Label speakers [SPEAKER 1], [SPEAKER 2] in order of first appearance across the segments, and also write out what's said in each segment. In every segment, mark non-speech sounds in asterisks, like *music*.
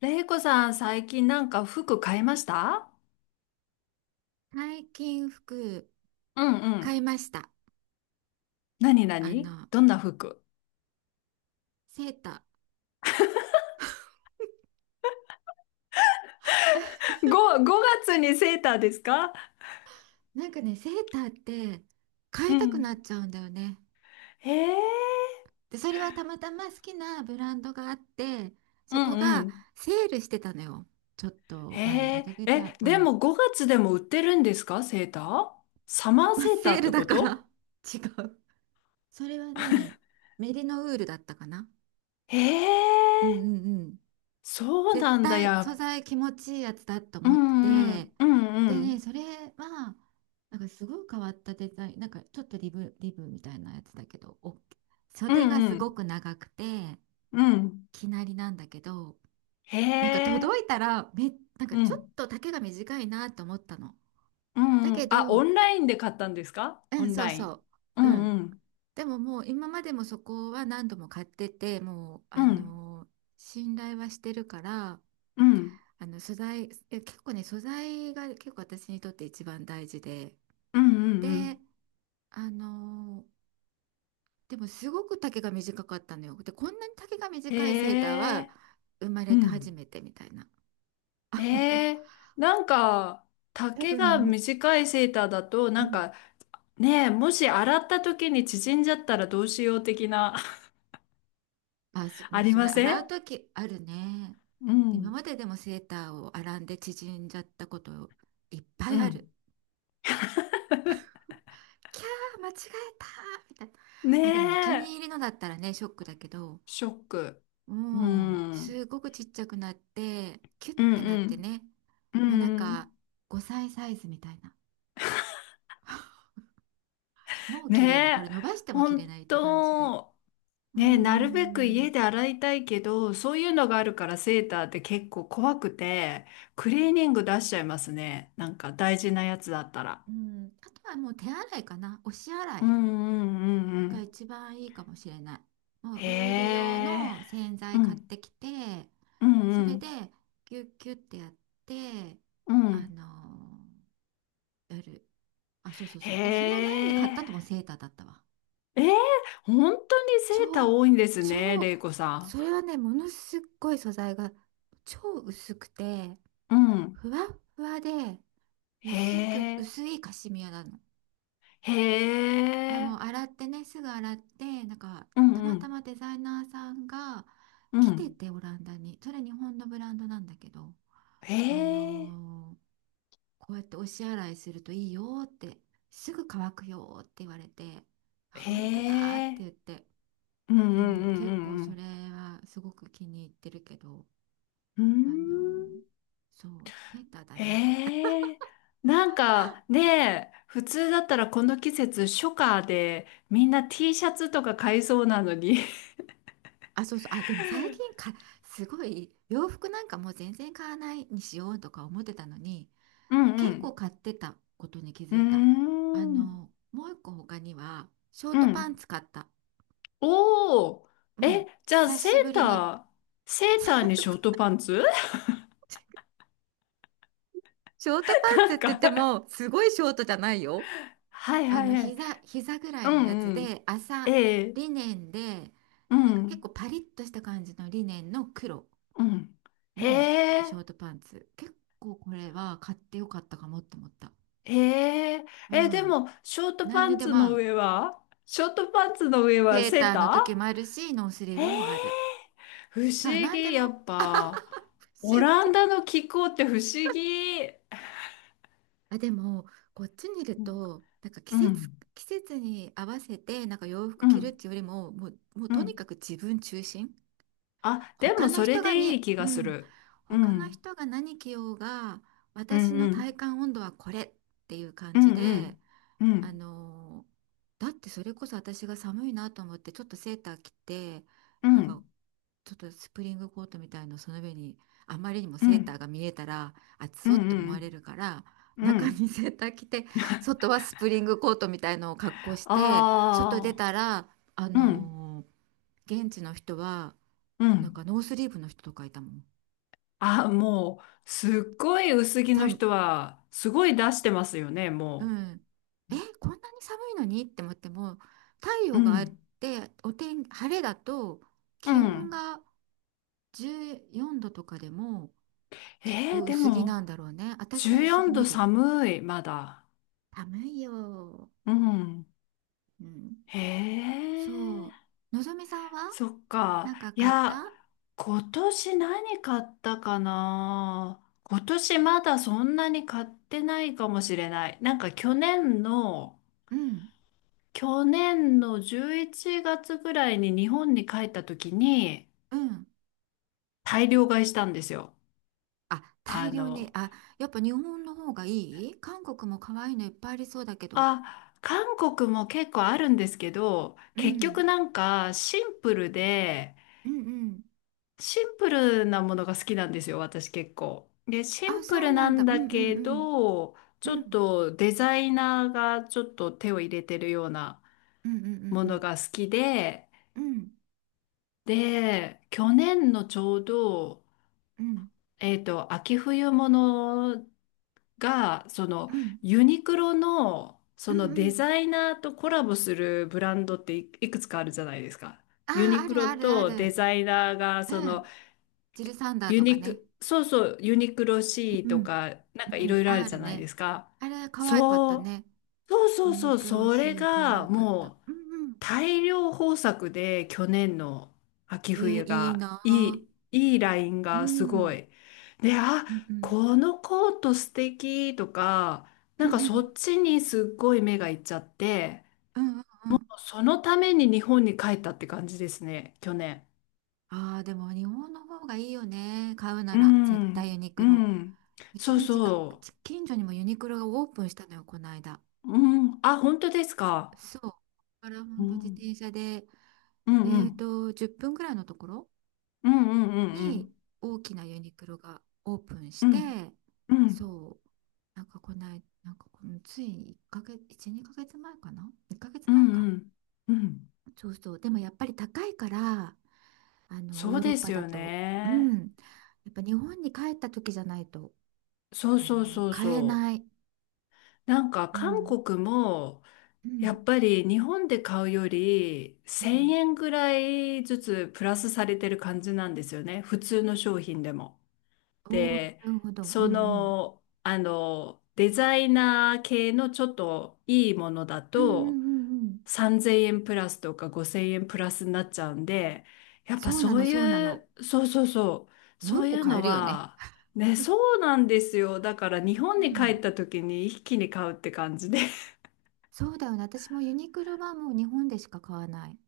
[SPEAKER 1] れいこさん、最近なんか服買いました？
[SPEAKER 2] 最近服
[SPEAKER 1] うんう
[SPEAKER 2] 買い
[SPEAKER 1] ん。
[SPEAKER 2] ました。
[SPEAKER 1] なにな
[SPEAKER 2] あ
[SPEAKER 1] に
[SPEAKER 2] の、
[SPEAKER 1] どんな服？
[SPEAKER 2] セータ
[SPEAKER 1] 5、5月にセーターですか？
[SPEAKER 2] ー。なんかね、セーターって買
[SPEAKER 1] う
[SPEAKER 2] いたくな
[SPEAKER 1] ん。
[SPEAKER 2] っちゃうんだよね。
[SPEAKER 1] へえ。
[SPEAKER 2] で、それはたまたま好きなブランドがあって、
[SPEAKER 1] う
[SPEAKER 2] そこ
[SPEAKER 1] んう
[SPEAKER 2] が
[SPEAKER 1] ん。
[SPEAKER 2] セールしてたのよ。ちょっと前の
[SPEAKER 1] へ
[SPEAKER 2] 1
[SPEAKER 1] え、
[SPEAKER 2] ヶ月、
[SPEAKER 1] え、
[SPEAKER 2] う
[SPEAKER 1] で
[SPEAKER 2] ん。
[SPEAKER 1] も5月でも売ってるんですか、セーター？サマ
[SPEAKER 2] *laughs*
[SPEAKER 1] ー
[SPEAKER 2] まあ、
[SPEAKER 1] セーター
[SPEAKER 2] セー
[SPEAKER 1] っ
[SPEAKER 2] ル
[SPEAKER 1] て
[SPEAKER 2] だ
[SPEAKER 1] こ
[SPEAKER 2] か
[SPEAKER 1] と？
[SPEAKER 2] ら、 *laughs* 違う。それはね、メリノウールだったかな。
[SPEAKER 1] へ
[SPEAKER 2] うん
[SPEAKER 1] え、
[SPEAKER 2] うん。
[SPEAKER 1] そう
[SPEAKER 2] 絶
[SPEAKER 1] なんだ
[SPEAKER 2] 対素
[SPEAKER 1] や。
[SPEAKER 2] 材気持ちいいやつだと
[SPEAKER 1] う
[SPEAKER 2] 思っ
[SPEAKER 1] んう
[SPEAKER 2] て、
[SPEAKER 1] ん、うんう
[SPEAKER 2] で
[SPEAKER 1] ん、
[SPEAKER 2] ね、それはなんかすごい変わったデザイン、なんかちょっとリブみたいなやつだけど、お
[SPEAKER 1] う
[SPEAKER 2] 袖が
[SPEAKER 1] んう
[SPEAKER 2] すご
[SPEAKER 1] ん、
[SPEAKER 2] く長くて、
[SPEAKER 1] うん。
[SPEAKER 2] きなりなんだけど、
[SPEAKER 1] へ
[SPEAKER 2] なんか届
[SPEAKER 1] え、
[SPEAKER 2] いたらめなんか
[SPEAKER 1] う
[SPEAKER 2] ちょっ
[SPEAKER 1] ん、
[SPEAKER 2] と丈が短いなと思ったの。
[SPEAKER 1] う
[SPEAKER 2] だ
[SPEAKER 1] んう
[SPEAKER 2] け
[SPEAKER 1] ん。あ、オ
[SPEAKER 2] ど、
[SPEAKER 1] ンラインで買ったんですか、
[SPEAKER 2] う
[SPEAKER 1] オ
[SPEAKER 2] ん、
[SPEAKER 1] ン
[SPEAKER 2] そう
[SPEAKER 1] ライ
[SPEAKER 2] そ
[SPEAKER 1] ン？う
[SPEAKER 2] う、う
[SPEAKER 1] ん
[SPEAKER 2] ん。
[SPEAKER 1] うん。
[SPEAKER 2] でも、もう今までもそこは何度も買ってて、もう
[SPEAKER 1] うん、
[SPEAKER 2] 信頼はしてるから。
[SPEAKER 1] うん、
[SPEAKER 2] あの素材、え、結構ね、素材が結構私にとって一番大事で、
[SPEAKER 1] うん、うんう
[SPEAKER 2] で、
[SPEAKER 1] ん。
[SPEAKER 2] あのーでもすごく丈が短かったのよ。で、こんなに丈が短いセーター
[SPEAKER 1] へ
[SPEAKER 2] は
[SPEAKER 1] え、
[SPEAKER 2] 生ま
[SPEAKER 1] う
[SPEAKER 2] れて初
[SPEAKER 1] ん。
[SPEAKER 2] めてみたいな。*laughs* あの、
[SPEAKER 1] へえ、なんか、
[SPEAKER 2] 多
[SPEAKER 1] 丈が
[SPEAKER 2] 分、
[SPEAKER 1] 短いセーターだと、
[SPEAKER 2] う
[SPEAKER 1] なん
[SPEAKER 2] ん。
[SPEAKER 1] か、ねえ、もし洗った時に縮んじゃったらどうしよう的な。*laughs*
[SPEAKER 2] も
[SPEAKER 1] あ
[SPEAKER 2] う
[SPEAKER 1] り
[SPEAKER 2] それ
[SPEAKER 1] ませ
[SPEAKER 2] 洗
[SPEAKER 1] ん？
[SPEAKER 2] う時あるね。
[SPEAKER 1] う
[SPEAKER 2] 今
[SPEAKER 1] ん。
[SPEAKER 2] まででもセーターを洗んで縮んじゃったこといっぱ
[SPEAKER 1] う
[SPEAKER 2] いあ
[SPEAKER 1] ん。
[SPEAKER 2] る。キャー、間違えたみたいな。
[SPEAKER 1] ね
[SPEAKER 2] まあでもお気に
[SPEAKER 1] え、
[SPEAKER 2] 入りのだったらね、ショックだけど。
[SPEAKER 1] ショック。う
[SPEAKER 2] もう
[SPEAKER 1] ん。うん
[SPEAKER 2] すごくちっちゃくなってキュッ
[SPEAKER 1] うん。
[SPEAKER 2] てなってね、
[SPEAKER 1] うん
[SPEAKER 2] もうなん
[SPEAKER 1] う
[SPEAKER 2] か
[SPEAKER 1] ん。
[SPEAKER 2] 5歳サイズみたいな。 *laughs* もう綺麗な、
[SPEAKER 1] ね
[SPEAKER 2] こ
[SPEAKER 1] え、
[SPEAKER 2] れ伸ばしても切れ
[SPEAKER 1] 本
[SPEAKER 2] ないって感じで。
[SPEAKER 1] 当。
[SPEAKER 2] うー
[SPEAKER 1] ね、なるべく家
[SPEAKER 2] ん、
[SPEAKER 1] で洗いたいけど、そういうのがあるからセーターって結構怖くて、クリーニング出しちゃいますね、なんか大事なやつだったら。
[SPEAKER 2] うん。あとはもう手洗いかな、押し洗
[SPEAKER 1] うん
[SPEAKER 2] い
[SPEAKER 1] うんうんう
[SPEAKER 2] が
[SPEAKER 1] ん。
[SPEAKER 2] 一番いいかもしれない。もう
[SPEAKER 1] へ
[SPEAKER 2] ウール用
[SPEAKER 1] え。
[SPEAKER 2] の洗
[SPEAKER 1] う
[SPEAKER 2] 剤買っ
[SPEAKER 1] ん
[SPEAKER 2] てきて、
[SPEAKER 1] う
[SPEAKER 2] それで
[SPEAKER 1] ん
[SPEAKER 2] ギュッギュッてやって、
[SPEAKER 1] うんう
[SPEAKER 2] あ
[SPEAKER 1] ん。
[SPEAKER 2] のーやるあ、そうそうそう、で、その前に買
[SPEAKER 1] へ
[SPEAKER 2] ったとも
[SPEAKER 1] え。
[SPEAKER 2] セーターだったわ。
[SPEAKER 1] えー、本当にセーター
[SPEAKER 2] 超、
[SPEAKER 1] 多いんですね、れ
[SPEAKER 2] 超、
[SPEAKER 1] いこさ
[SPEAKER 2] それはね、ものすっごい素材が超薄くて、
[SPEAKER 1] ん。うん。
[SPEAKER 2] ふわっふわで、
[SPEAKER 1] へ
[SPEAKER 2] 薄く、
[SPEAKER 1] え。
[SPEAKER 2] 薄いカシミヤなの。
[SPEAKER 1] へ
[SPEAKER 2] でも、
[SPEAKER 1] え。
[SPEAKER 2] 洗ってね、すぐ洗って、なんか、
[SPEAKER 1] う
[SPEAKER 2] た
[SPEAKER 1] んう
[SPEAKER 2] また
[SPEAKER 1] ん
[SPEAKER 2] まデザイナーさんが
[SPEAKER 1] う
[SPEAKER 2] 来て
[SPEAKER 1] ん。
[SPEAKER 2] て、オランダに。それ日本のブランドなんだけど、
[SPEAKER 1] へ
[SPEAKER 2] あ
[SPEAKER 1] え。
[SPEAKER 2] のーこうやって押し洗いするといいよって、すぐ乾くよって言われて、あ、本当だっ
[SPEAKER 1] へ
[SPEAKER 2] て
[SPEAKER 1] え。
[SPEAKER 2] 言って。
[SPEAKER 1] うんうん
[SPEAKER 2] うん、
[SPEAKER 1] うんう
[SPEAKER 2] 結構
[SPEAKER 1] んう
[SPEAKER 2] そ
[SPEAKER 1] ん。
[SPEAKER 2] れはすごく気に入ってるけど、
[SPEAKER 1] うー
[SPEAKER 2] あの、
[SPEAKER 1] ん。
[SPEAKER 2] そう、セーターだね。
[SPEAKER 1] ええ。なんかね、普通だったらこの季節初夏でみんな T シャツとか買いそうなのに。
[SPEAKER 2] あ、そうそう、あ、でも最近か、すごい洋服なんかもう全然買わないにしようとか思ってたのに、
[SPEAKER 1] *laughs* うんう
[SPEAKER 2] 結構
[SPEAKER 1] ん。
[SPEAKER 2] 買ってたことに気
[SPEAKER 1] う
[SPEAKER 2] づ
[SPEAKER 1] ー
[SPEAKER 2] いた。
[SPEAKER 1] ん。
[SPEAKER 2] もう一個他には、ショー
[SPEAKER 1] う
[SPEAKER 2] トパン
[SPEAKER 1] ん。
[SPEAKER 2] ツ買った。
[SPEAKER 1] おー。
[SPEAKER 2] うん、
[SPEAKER 1] え、じゃあ
[SPEAKER 2] 久
[SPEAKER 1] セー
[SPEAKER 2] しぶ
[SPEAKER 1] タ
[SPEAKER 2] りに。
[SPEAKER 1] ー、セーターにショ
[SPEAKER 2] *laughs*
[SPEAKER 1] ートパンツ？
[SPEAKER 2] ショートパ
[SPEAKER 1] *laughs*
[SPEAKER 2] ンツ
[SPEAKER 1] な
[SPEAKER 2] っ
[SPEAKER 1] ん
[SPEAKER 2] て言っ
[SPEAKER 1] か、
[SPEAKER 2] ても、すごいショートじゃないよ。
[SPEAKER 1] はいはいはい。
[SPEAKER 2] 膝ぐら
[SPEAKER 1] う
[SPEAKER 2] いのや
[SPEAKER 1] ん
[SPEAKER 2] つ
[SPEAKER 1] うん。
[SPEAKER 2] で麻、
[SPEAKER 1] ええ。
[SPEAKER 2] リネンで、
[SPEAKER 1] う
[SPEAKER 2] なんか結
[SPEAKER 1] ん。
[SPEAKER 2] 構パリッとした感じのリネンの黒
[SPEAKER 1] うん。へ
[SPEAKER 2] のシ
[SPEAKER 1] え。
[SPEAKER 2] ョートパンツ。結構これは買ってよかったかもって思った。
[SPEAKER 1] へえ、
[SPEAKER 2] う
[SPEAKER 1] え、で
[SPEAKER 2] ん、
[SPEAKER 1] も、ショート
[SPEAKER 2] 何
[SPEAKER 1] パ
[SPEAKER 2] に
[SPEAKER 1] ン
[SPEAKER 2] で
[SPEAKER 1] ツ
[SPEAKER 2] も合
[SPEAKER 1] の
[SPEAKER 2] う。
[SPEAKER 1] 上はショートパンツの上は
[SPEAKER 2] セー
[SPEAKER 1] セー
[SPEAKER 2] ター
[SPEAKER 1] タ
[SPEAKER 2] の時もあるしノースリー
[SPEAKER 1] ー？へえ、
[SPEAKER 2] ブもある。
[SPEAKER 1] 不
[SPEAKER 2] だから
[SPEAKER 1] 思
[SPEAKER 2] 何で
[SPEAKER 1] 議、や
[SPEAKER 2] も、
[SPEAKER 1] っぱ。
[SPEAKER 2] 不思
[SPEAKER 1] オラン
[SPEAKER 2] 議。
[SPEAKER 1] ダの気候って不思議。
[SPEAKER 2] あ、でもこっちにいる
[SPEAKER 1] うん
[SPEAKER 2] と、なんか季
[SPEAKER 1] う
[SPEAKER 2] 節
[SPEAKER 1] ん、
[SPEAKER 2] 季節に合わせてなんか洋服
[SPEAKER 1] う
[SPEAKER 2] 着るっ
[SPEAKER 1] ん。
[SPEAKER 2] ていうよりも、もう
[SPEAKER 1] う
[SPEAKER 2] とにか
[SPEAKER 1] ん。
[SPEAKER 2] く自分中心、
[SPEAKER 1] あ、で
[SPEAKER 2] 他
[SPEAKER 1] も
[SPEAKER 2] の
[SPEAKER 1] それ
[SPEAKER 2] 人が
[SPEAKER 1] でい
[SPEAKER 2] に、
[SPEAKER 1] い気
[SPEAKER 2] う
[SPEAKER 1] がす
[SPEAKER 2] ん、
[SPEAKER 1] る。う
[SPEAKER 2] 他の
[SPEAKER 1] ん、
[SPEAKER 2] 人が何着ようが、
[SPEAKER 1] うん、
[SPEAKER 2] 私
[SPEAKER 1] う
[SPEAKER 2] の体
[SPEAKER 1] ん、
[SPEAKER 2] 感温度はこれっていう感
[SPEAKER 1] うん、
[SPEAKER 2] じ
[SPEAKER 1] う
[SPEAKER 2] で、
[SPEAKER 1] ん、う
[SPEAKER 2] あ
[SPEAKER 1] ん、
[SPEAKER 2] のーだってそれこそ私が寒いなと思って、ちょっとセーター着て、
[SPEAKER 1] う
[SPEAKER 2] なんか
[SPEAKER 1] ん、
[SPEAKER 2] ちょっとスプリングコートみたいのその上に、あまりにも
[SPEAKER 1] う
[SPEAKER 2] セータ
[SPEAKER 1] ん、
[SPEAKER 2] ーが見えたら、暑
[SPEAKER 1] う
[SPEAKER 2] そう
[SPEAKER 1] ん、
[SPEAKER 2] って思
[SPEAKER 1] う
[SPEAKER 2] われ
[SPEAKER 1] ん、
[SPEAKER 2] るから、
[SPEAKER 1] う
[SPEAKER 2] 中
[SPEAKER 1] ん。
[SPEAKER 2] にセーター着て、外はスプリングコートみたいのを格好して、外出
[SPEAKER 1] あ
[SPEAKER 2] たら、あ
[SPEAKER 1] あ、うん、
[SPEAKER 2] のー現地の人は、
[SPEAKER 1] う
[SPEAKER 2] なんか
[SPEAKER 1] ん。
[SPEAKER 2] ノースリーブの人とかいたもん。
[SPEAKER 1] あ、もう、すっごい薄着
[SPEAKER 2] さ
[SPEAKER 1] の
[SPEAKER 2] ん、
[SPEAKER 1] 人は、すごい出してますよね、
[SPEAKER 2] う
[SPEAKER 1] も
[SPEAKER 2] ん。
[SPEAKER 1] う。
[SPEAKER 2] こんなに寒いのにって思っても、太
[SPEAKER 1] う
[SPEAKER 2] 陽があっ
[SPEAKER 1] ん。
[SPEAKER 2] て、晴れだと、
[SPEAKER 1] う
[SPEAKER 2] 気温
[SPEAKER 1] ん。
[SPEAKER 2] が14度とかでもきっ
[SPEAKER 1] え
[SPEAKER 2] と
[SPEAKER 1] ー、で
[SPEAKER 2] 薄着
[SPEAKER 1] も、
[SPEAKER 2] なんだろうね。私は
[SPEAKER 1] 14
[SPEAKER 2] 薄着
[SPEAKER 1] 度
[SPEAKER 2] 無理。
[SPEAKER 1] 寒い、まだ。
[SPEAKER 2] 寒いよ。
[SPEAKER 1] うん。
[SPEAKER 2] うん。
[SPEAKER 1] へ
[SPEAKER 2] そ
[SPEAKER 1] え、
[SPEAKER 2] う。のぞみさんは
[SPEAKER 1] そっか。
[SPEAKER 2] なんか
[SPEAKER 1] い
[SPEAKER 2] 買っ
[SPEAKER 1] や、
[SPEAKER 2] た？
[SPEAKER 1] 今年何買ったかな。今年まだそんなに買ってないかもしれない。なんか去年の、
[SPEAKER 2] うん。
[SPEAKER 1] 去年の11月ぐらいに日本に帰った時に、
[SPEAKER 2] うん。
[SPEAKER 1] 大量買いしたんですよ。
[SPEAKER 2] あ、大
[SPEAKER 1] あ
[SPEAKER 2] 量に。
[SPEAKER 1] の、
[SPEAKER 2] あ、やっぱ日本の方がいい、韓国も可愛いのいっぱいありそうだけど。
[SPEAKER 1] あ、韓国も結構あるんですけど、
[SPEAKER 2] う
[SPEAKER 1] 結
[SPEAKER 2] ん。
[SPEAKER 1] 局なんかシンプルで、
[SPEAKER 2] うんうん。
[SPEAKER 1] シンプルなものが好きなんですよ、私結構。で、シ
[SPEAKER 2] あ、
[SPEAKER 1] ンプ
[SPEAKER 2] そう
[SPEAKER 1] ルな
[SPEAKER 2] なん
[SPEAKER 1] ん
[SPEAKER 2] だ。う
[SPEAKER 1] だ
[SPEAKER 2] んうん
[SPEAKER 1] けど、ち
[SPEAKER 2] うん。
[SPEAKER 1] ょ
[SPEAKER 2] う
[SPEAKER 1] っ
[SPEAKER 2] ん
[SPEAKER 1] とデザイナーがちょっと手を入れてるような
[SPEAKER 2] うんうん
[SPEAKER 1] も
[SPEAKER 2] う
[SPEAKER 1] の
[SPEAKER 2] ん
[SPEAKER 1] が好きで、
[SPEAKER 2] うん。
[SPEAKER 1] で、去年のちょうど、
[SPEAKER 2] うんうん
[SPEAKER 1] 秋冬物が、その
[SPEAKER 2] うん
[SPEAKER 1] ユニクロの
[SPEAKER 2] う
[SPEAKER 1] そ
[SPEAKER 2] ん
[SPEAKER 1] の
[SPEAKER 2] う
[SPEAKER 1] デ
[SPEAKER 2] ん。
[SPEAKER 1] ザイナーとコラボするブランドっていいくつかあるじゃないですか。
[SPEAKER 2] あ
[SPEAKER 1] ユ
[SPEAKER 2] あ、
[SPEAKER 1] ニ
[SPEAKER 2] あ
[SPEAKER 1] ク
[SPEAKER 2] る
[SPEAKER 1] ロ
[SPEAKER 2] あるあ
[SPEAKER 1] とデ
[SPEAKER 2] る。
[SPEAKER 1] ザイナーがそ
[SPEAKER 2] う
[SPEAKER 1] の
[SPEAKER 2] ん。ジルサンダー
[SPEAKER 1] ユ
[SPEAKER 2] とか
[SPEAKER 1] ニ
[SPEAKER 2] ね。
[SPEAKER 1] ク、そうそう、ユニクロ C
[SPEAKER 2] う
[SPEAKER 1] と
[SPEAKER 2] ん。
[SPEAKER 1] か、な
[SPEAKER 2] う
[SPEAKER 1] んか
[SPEAKER 2] ん
[SPEAKER 1] い
[SPEAKER 2] う
[SPEAKER 1] ろ
[SPEAKER 2] ん。
[SPEAKER 1] いろある
[SPEAKER 2] あ
[SPEAKER 1] じ
[SPEAKER 2] る
[SPEAKER 1] ゃない
[SPEAKER 2] ね。
[SPEAKER 1] ですか。
[SPEAKER 2] あれ、可愛かった
[SPEAKER 1] そう、
[SPEAKER 2] ね。
[SPEAKER 1] そうそ
[SPEAKER 2] ユ
[SPEAKER 1] う
[SPEAKER 2] ニ
[SPEAKER 1] そう、
[SPEAKER 2] クロ
[SPEAKER 1] それ
[SPEAKER 2] C、可
[SPEAKER 1] が
[SPEAKER 2] 愛かった。
[SPEAKER 1] もう
[SPEAKER 2] うんうん。
[SPEAKER 1] 大量豊作で去年の秋冬
[SPEAKER 2] いい
[SPEAKER 1] が
[SPEAKER 2] な
[SPEAKER 1] い
[SPEAKER 2] あ。
[SPEAKER 1] い、いいライン
[SPEAKER 2] うん。
[SPEAKER 1] がす
[SPEAKER 2] う
[SPEAKER 1] ご
[SPEAKER 2] ん
[SPEAKER 1] い。で、あ、
[SPEAKER 2] うん。
[SPEAKER 1] このコート素敵とか、
[SPEAKER 2] う
[SPEAKER 1] な
[SPEAKER 2] ん
[SPEAKER 1] んか
[SPEAKER 2] う
[SPEAKER 1] そ
[SPEAKER 2] ん。
[SPEAKER 1] っちにすっごい目がいっちゃって、
[SPEAKER 2] うんうんうん。
[SPEAKER 1] そのために日本に帰ったって感じですね、去年。
[SPEAKER 2] ああ、でも日本の方がいいよね。買うな
[SPEAKER 1] う
[SPEAKER 2] ら、絶対ユ
[SPEAKER 1] ん、
[SPEAKER 2] ニ
[SPEAKER 1] う
[SPEAKER 2] クロ。
[SPEAKER 1] ん。
[SPEAKER 2] う
[SPEAKER 1] そ
[SPEAKER 2] ち
[SPEAKER 1] う
[SPEAKER 2] の近く、
[SPEAKER 1] そう。
[SPEAKER 2] 近所にもユニクロがオープンしたのよ、この間。
[SPEAKER 1] うん。あ、本当ですか。
[SPEAKER 2] そう。ここから
[SPEAKER 1] う
[SPEAKER 2] 本当自
[SPEAKER 1] ん。
[SPEAKER 2] 転車で、
[SPEAKER 1] うんうん。
[SPEAKER 2] 10分ぐらいのところ
[SPEAKER 1] うんうんうんう
[SPEAKER 2] に
[SPEAKER 1] ん。
[SPEAKER 2] 大きなユニクロがオープンし
[SPEAKER 1] うん
[SPEAKER 2] て、
[SPEAKER 1] うん
[SPEAKER 2] そう、なんかこない、なんかこのつい1ヶ月、1、2ヶ月前かな？ 1 ヶ月
[SPEAKER 1] う
[SPEAKER 2] 前
[SPEAKER 1] ん
[SPEAKER 2] か。
[SPEAKER 1] うんうん。
[SPEAKER 2] そうそう。でもやっぱり高いから、
[SPEAKER 1] そ
[SPEAKER 2] ヨ
[SPEAKER 1] う
[SPEAKER 2] ーロッ
[SPEAKER 1] で
[SPEAKER 2] パ
[SPEAKER 1] す
[SPEAKER 2] だ
[SPEAKER 1] よ
[SPEAKER 2] と、う
[SPEAKER 1] ね。
[SPEAKER 2] ん。やっぱ日本に帰った時じゃないと、
[SPEAKER 1] そうそうそう
[SPEAKER 2] 買え
[SPEAKER 1] そ
[SPEAKER 2] ない。
[SPEAKER 1] う。なんか
[SPEAKER 2] う
[SPEAKER 1] 韓
[SPEAKER 2] ん。
[SPEAKER 1] 国も
[SPEAKER 2] う
[SPEAKER 1] や
[SPEAKER 2] ん。
[SPEAKER 1] っぱり日本で買うより
[SPEAKER 2] う
[SPEAKER 1] 1000
[SPEAKER 2] ん。
[SPEAKER 1] 円ぐらいずつプラスされてる感じなんですよね、普通の商品でも。
[SPEAKER 2] おお、な
[SPEAKER 1] で、
[SPEAKER 2] るほど。うんうん。
[SPEAKER 1] デザイナー系のちょっといいものだ
[SPEAKER 2] うんう
[SPEAKER 1] と、
[SPEAKER 2] んうんうん。
[SPEAKER 1] 3000円プラスとか5000円プラスになっちゃうんで、やっぱ
[SPEAKER 2] そうな
[SPEAKER 1] そう
[SPEAKER 2] の、そうな
[SPEAKER 1] い
[SPEAKER 2] の。
[SPEAKER 1] う、そうそうそう、
[SPEAKER 2] もう
[SPEAKER 1] そ
[SPEAKER 2] 一
[SPEAKER 1] うい
[SPEAKER 2] 個
[SPEAKER 1] う
[SPEAKER 2] 買え
[SPEAKER 1] の
[SPEAKER 2] るよね。
[SPEAKER 1] は、ね、そうなんですよ。だから
[SPEAKER 2] う
[SPEAKER 1] 日本に帰っ
[SPEAKER 2] ん。
[SPEAKER 1] た時に一気に買うって感じで。
[SPEAKER 2] そうだよね。私もユニクロはもう日本でしか買わない。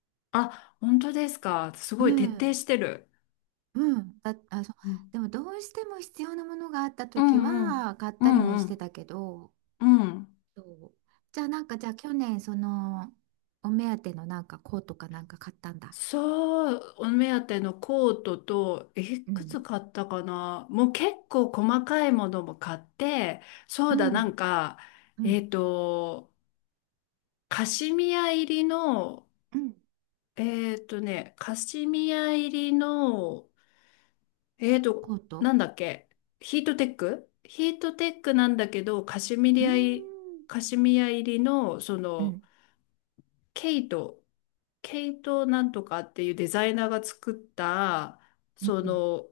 [SPEAKER 1] *laughs* あ、本当ですか。す
[SPEAKER 2] う
[SPEAKER 1] ごい徹底
[SPEAKER 2] ん。
[SPEAKER 1] してる。
[SPEAKER 2] うん。あ、そう。
[SPEAKER 1] うん
[SPEAKER 2] でもどうしても必要なものがあった
[SPEAKER 1] う
[SPEAKER 2] 時
[SPEAKER 1] んうん。
[SPEAKER 2] は買っ
[SPEAKER 1] う
[SPEAKER 2] たりも
[SPEAKER 1] ん
[SPEAKER 2] し
[SPEAKER 1] う
[SPEAKER 2] て
[SPEAKER 1] ん
[SPEAKER 2] たけど、
[SPEAKER 1] うん。
[SPEAKER 2] そう。じゃあ去年そのお目当てのなんかコートかなんか買ったんだ。
[SPEAKER 1] そう、お目当てのコートと、い
[SPEAKER 2] う
[SPEAKER 1] く
[SPEAKER 2] ん。
[SPEAKER 1] つ買ったかな、もう結構細かいものも買って、そ
[SPEAKER 2] う
[SPEAKER 1] うだ、な
[SPEAKER 2] ん。
[SPEAKER 1] んか、
[SPEAKER 2] う
[SPEAKER 1] えっ
[SPEAKER 2] ん。
[SPEAKER 1] と、カシミヤ入りの、
[SPEAKER 2] うん、
[SPEAKER 1] えーっとね、カシミヤ入りの、えーっと、
[SPEAKER 2] コート。
[SPEAKER 1] なんだっけ、ヒートテックなんだけど、
[SPEAKER 2] うーん。
[SPEAKER 1] カシミヤ入りの、そ
[SPEAKER 2] う
[SPEAKER 1] の、
[SPEAKER 2] ん。
[SPEAKER 1] ケイト、ケイトなんとかっていうデザイナーが作った、
[SPEAKER 2] う
[SPEAKER 1] そ
[SPEAKER 2] ん。
[SPEAKER 1] の、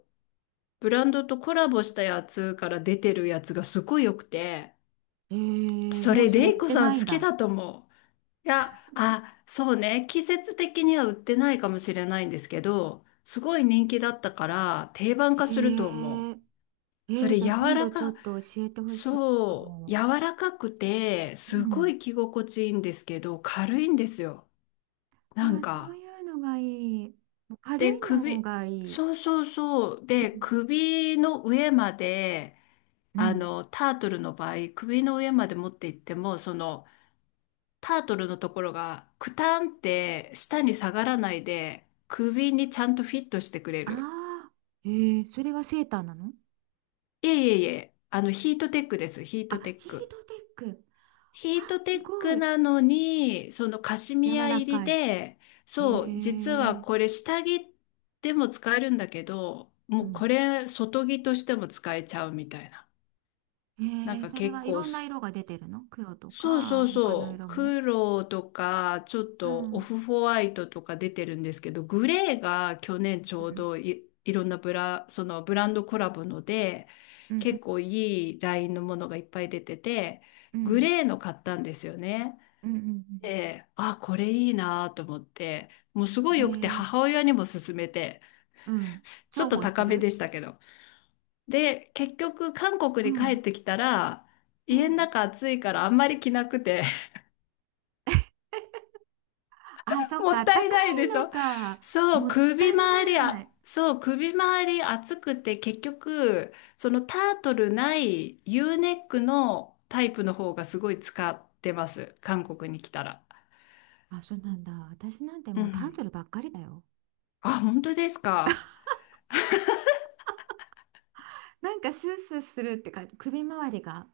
[SPEAKER 1] ブランドとコラボしたやつから出てるやつがすごい良くて、
[SPEAKER 2] え
[SPEAKER 1] そ
[SPEAKER 2] もう
[SPEAKER 1] れ、
[SPEAKER 2] それ
[SPEAKER 1] レ
[SPEAKER 2] 売
[SPEAKER 1] イ
[SPEAKER 2] っ
[SPEAKER 1] コ
[SPEAKER 2] て
[SPEAKER 1] さ
[SPEAKER 2] な
[SPEAKER 1] ん
[SPEAKER 2] いん
[SPEAKER 1] 好き
[SPEAKER 2] だ。
[SPEAKER 1] だと思う。いや、あ、そうね。季節的には売ってないかもしれないんですけど、すごい人気だったから定番
[SPEAKER 2] へ
[SPEAKER 1] 化すると思
[SPEAKER 2] え。
[SPEAKER 1] う。それ
[SPEAKER 2] じゃ
[SPEAKER 1] 柔
[SPEAKER 2] あ今
[SPEAKER 1] ら
[SPEAKER 2] 度ちょっ
[SPEAKER 1] か、
[SPEAKER 2] と教えてほしいか
[SPEAKER 1] そう、柔
[SPEAKER 2] も。
[SPEAKER 1] らかくて、
[SPEAKER 2] う
[SPEAKER 1] すご
[SPEAKER 2] ん。
[SPEAKER 1] い着心地いいんですけど、軽いんですよ、な
[SPEAKER 2] あ
[SPEAKER 1] ん
[SPEAKER 2] あ、そう
[SPEAKER 1] か。
[SPEAKER 2] いうのがいい。もう軽
[SPEAKER 1] で、
[SPEAKER 2] いのがいい。
[SPEAKER 1] そうそうそう。
[SPEAKER 2] う
[SPEAKER 1] で、
[SPEAKER 2] ん。
[SPEAKER 1] 首の上まで、
[SPEAKER 2] うん、
[SPEAKER 1] タートルの場合、首の上まで持っていっても、その、タートルのところが、クタンって下に下がらないで、首にちゃんとフィットしてくれ
[SPEAKER 2] あ
[SPEAKER 1] る。
[SPEAKER 2] あ、それはセーターなの？
[SPEAKER 1] いえいえいえ、ヒートテックです、ヒートテ
[SPEAKER 2] あ、
[SPEAKER 1] ッ
[SPEAKER 2] ヒー
[SPEAKER 1] ク。
[SPEAKER 2] トテック。あ
[SPEAKER 1] ヒート
[SPEAKER 2] ー、
[SPEAKER 1] テ
[SPEAKER 2] す
[SPEAKER 1] ッ
[SPEAKER 2] ご
[SPEAKER 1] ク
[SPEAKER 2] い。
[SPEAKER 1] なのに、そのカシミ
[SPEAKER 2] 柔
[SPEAKER 1] ヤ
[SPEAKER 2] ら
[SPEAKER 1] 入り
[SPEAKER 2] かい。
[SPEAKER 1] で、
[SPEAKER 2] へ
[SPEAKER 1] そう、実は
[SPEAKER 2] え。
[SPEAKER 1] これ下着でも使えるんだけど、
[SPEAKER 2] う
[SPEAKER 1] もうこ
[SPEAKER 2] ん。
[SPEAKER 1] れ外着としても使えちゃうみたいな。
[SPEAKER 2] へ
[SPEAKER 1] なん
[SPEAKER 2] えー、
[SPEAKER 1] か
[SPEAKER 2] それ
[SPEAKER 1] 結
[SPEAKER 2] はい
[SPEAKER 1] 構、
[SPEAKER 2] ろんな色が出てるの？黒と
[SPEAKER 1] そうそう
[SPEAKER 2] か、他の
[SPEAKER 1] そう。
[SPEAKER 2] 色も。
[SPEAKER 1] 黒とか、ちょっ
[SPEAKER 2] う
[SPEAKER 1] とオ
[SPEAKER 2] ん。
[SPEAKER 1] フホワイトとか出てるんですけど、グレーが去年ち
[SPEAKER 2] う
[SPEAKER 1] ょう
[SPEAKER 2] ん。
[SPEAKER 1] どいろんなそのブランドコラボので、
[SPEAKER 2] うんうん。
[SPEAKER 1] 結構いいラインのものがいっぱい出てて、
[SPEAKER 2] う
[SPEAKER 1] グ
[SPEAKER 2] ん。
[SPEAKER 1] レーの買ったんですよね。
[SPEAKER 2] うん。うん。
[SPEAKER 1] で、あ、これいいなと思って、もうす
[SPEAKER 2] う
[SPEAKER 1] ご
[SPEAKER 2] ん、
[SPEAKER 1] い良くて
[SPEAKER 2] へえー、
[SPEAKER 1] 母親にも勧めて、
[SPEAKER 2] うん。重
[SPEAKER 1] ちょっと
[SPEAKER 2] 宝して
[SPEAKER 1] 高めで
[SPEAKER 2] る。
[SPEAKER 1] したけど。で、結局韓
[SPEAKER 2] う
[SPEAKER 1] 国に帰っ
[SPEAKER 2] ん。
[SPEAKER 1] てきたら、
[SPEAKER 2] う
[SPEAKER 1] 家の
[SPEAKER 2] ん、
[SPEAKER 1] 中暑いからあんまり着なくて。
[SPEAKER 2] あ、
[SPEAKER 1] *laughs*
[SPEAKER 2] そっ
[SPEAKER 1] も
[SPEAKER 2] か、
[SPEAKER 1] っ
[SPEAKER 2] あっ
[SPEAKER 1] た
[SPEAKER 2] た
[SPEAKER 1] い
[SPEAKER 2] か
[SPEAKER 1] ないで
[SPEAKER 2] い
[SPEAKER 1] し
[SPEAKER 2] の
[SPEAKER 1] ょ。
[SPEAKER 2] か。
[SPEAKER 1] そう、
[SPEAKER 2] もった
[SPEAKER 1] 首
[SPEAKER 2] い
[SPEAKER 1] 周り、
[SPEAKER 2] な
[SPEAKER 1] あ、
[SPEAKER 2] い。
[SPEAKER 1] そう、首周り熱くて結局、そのタートルない U ネックのタイプの方がすごい使ってます、韓国に来たら。
[SPEAKER 2] あ、そうなんだ。私なんて
[SPEAKER 1] う
[SPEAKER 2] もうタ
[SPEAKER 1] ん。
[SPEAKER 2] ートルばっかりだよ。
[SPEAKER 1] あ、本当ですか。
[SPEAKER 2] なんかスースーするってか、首周りが。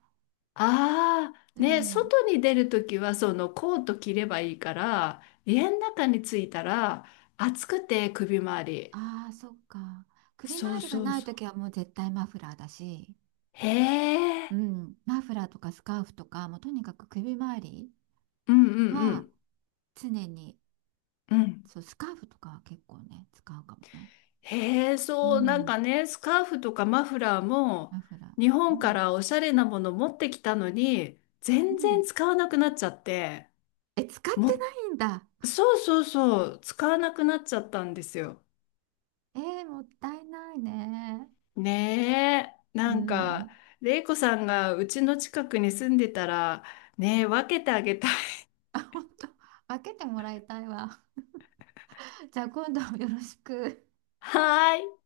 [SPEAKER 1] あ
[SPEAKER 2] う
[SPEAKER 1] あ、ね、
[SPEAKER 2] ん。
[SPEAKER 1] 外に出るときはそのコート着ればいいから、家の中に着いたら暑くて首周り。
[SPEAKER 2] ああ、そっか。首
[SPEAKER 1] そう
[SPEAKER 2] 周りが
[SPEAKER 1] そう
[SPEAKER 2] ない
[SPEAKER 1] そ
[SPEAKER 2] と
[SPEAKER 1] う。
[SPEAKER 2] きはもう絶対マフラーだし、
[SPEAKER 1] へ
[SPEAKER 2] う
[SPEAKER 1] え。
[SPEAKER 2] ん。マフラーとかスカーフとか、もうとにかく首周り
[SPEAKER 1] うんうんう
[SPEAKER 2] は
[SPEAKER 1] ん。
[SPEAKER 2] 常に、
[SPEAKER 1] うん。
[SPEAKER 2] そう、スカーフとかは結構ね、使うかもね。
[SPEAKER 1] へえ、
[SPEAKER 2] う
[SPEAKER 1] そう、なん
[SPEAKER 2] ん。
[SPEAKER 1] かね、スカーフとかマフラーも、
[SPEAKER 2] マフラ
[SPEAKER 1] 日
[SPEAKER 2] ー。う
[SPEAKER 1] 本か
[SPEAKER 2] ん。
[SPEAKER 1] らおしゃれなもの持ってきたのに、
[SPEAKER 2] う
[SPEAKER 1] 全然
[SPEAKER 2] ん。
[SPEAKER 1] 使わなくなっちゃって、
[SPEAKER 2] え、使っ
[SPEAKER 1] も、
[SPEAKER 2] てないんだ。
[SPEAKER 1] そうそうそう、使わなくなっちゃったんですよ。
[SPEAKER 2] もったいないね。
[SPEAKER 1] ねえ、
[SPEAKER 2] う
[SPEAKER 1] なんか、
[SPEAKER 2] ん。
[SPEAKER 1] れいこさんがうちの近くに住んでたら、ねえ、分けてあげたい。*laughs*
[SPEAKER 2] *laughs* あ、本当。開けてもらいたいわ。*laughs* じゃあ今度よろしく。
[SPEAKER 1] はーい。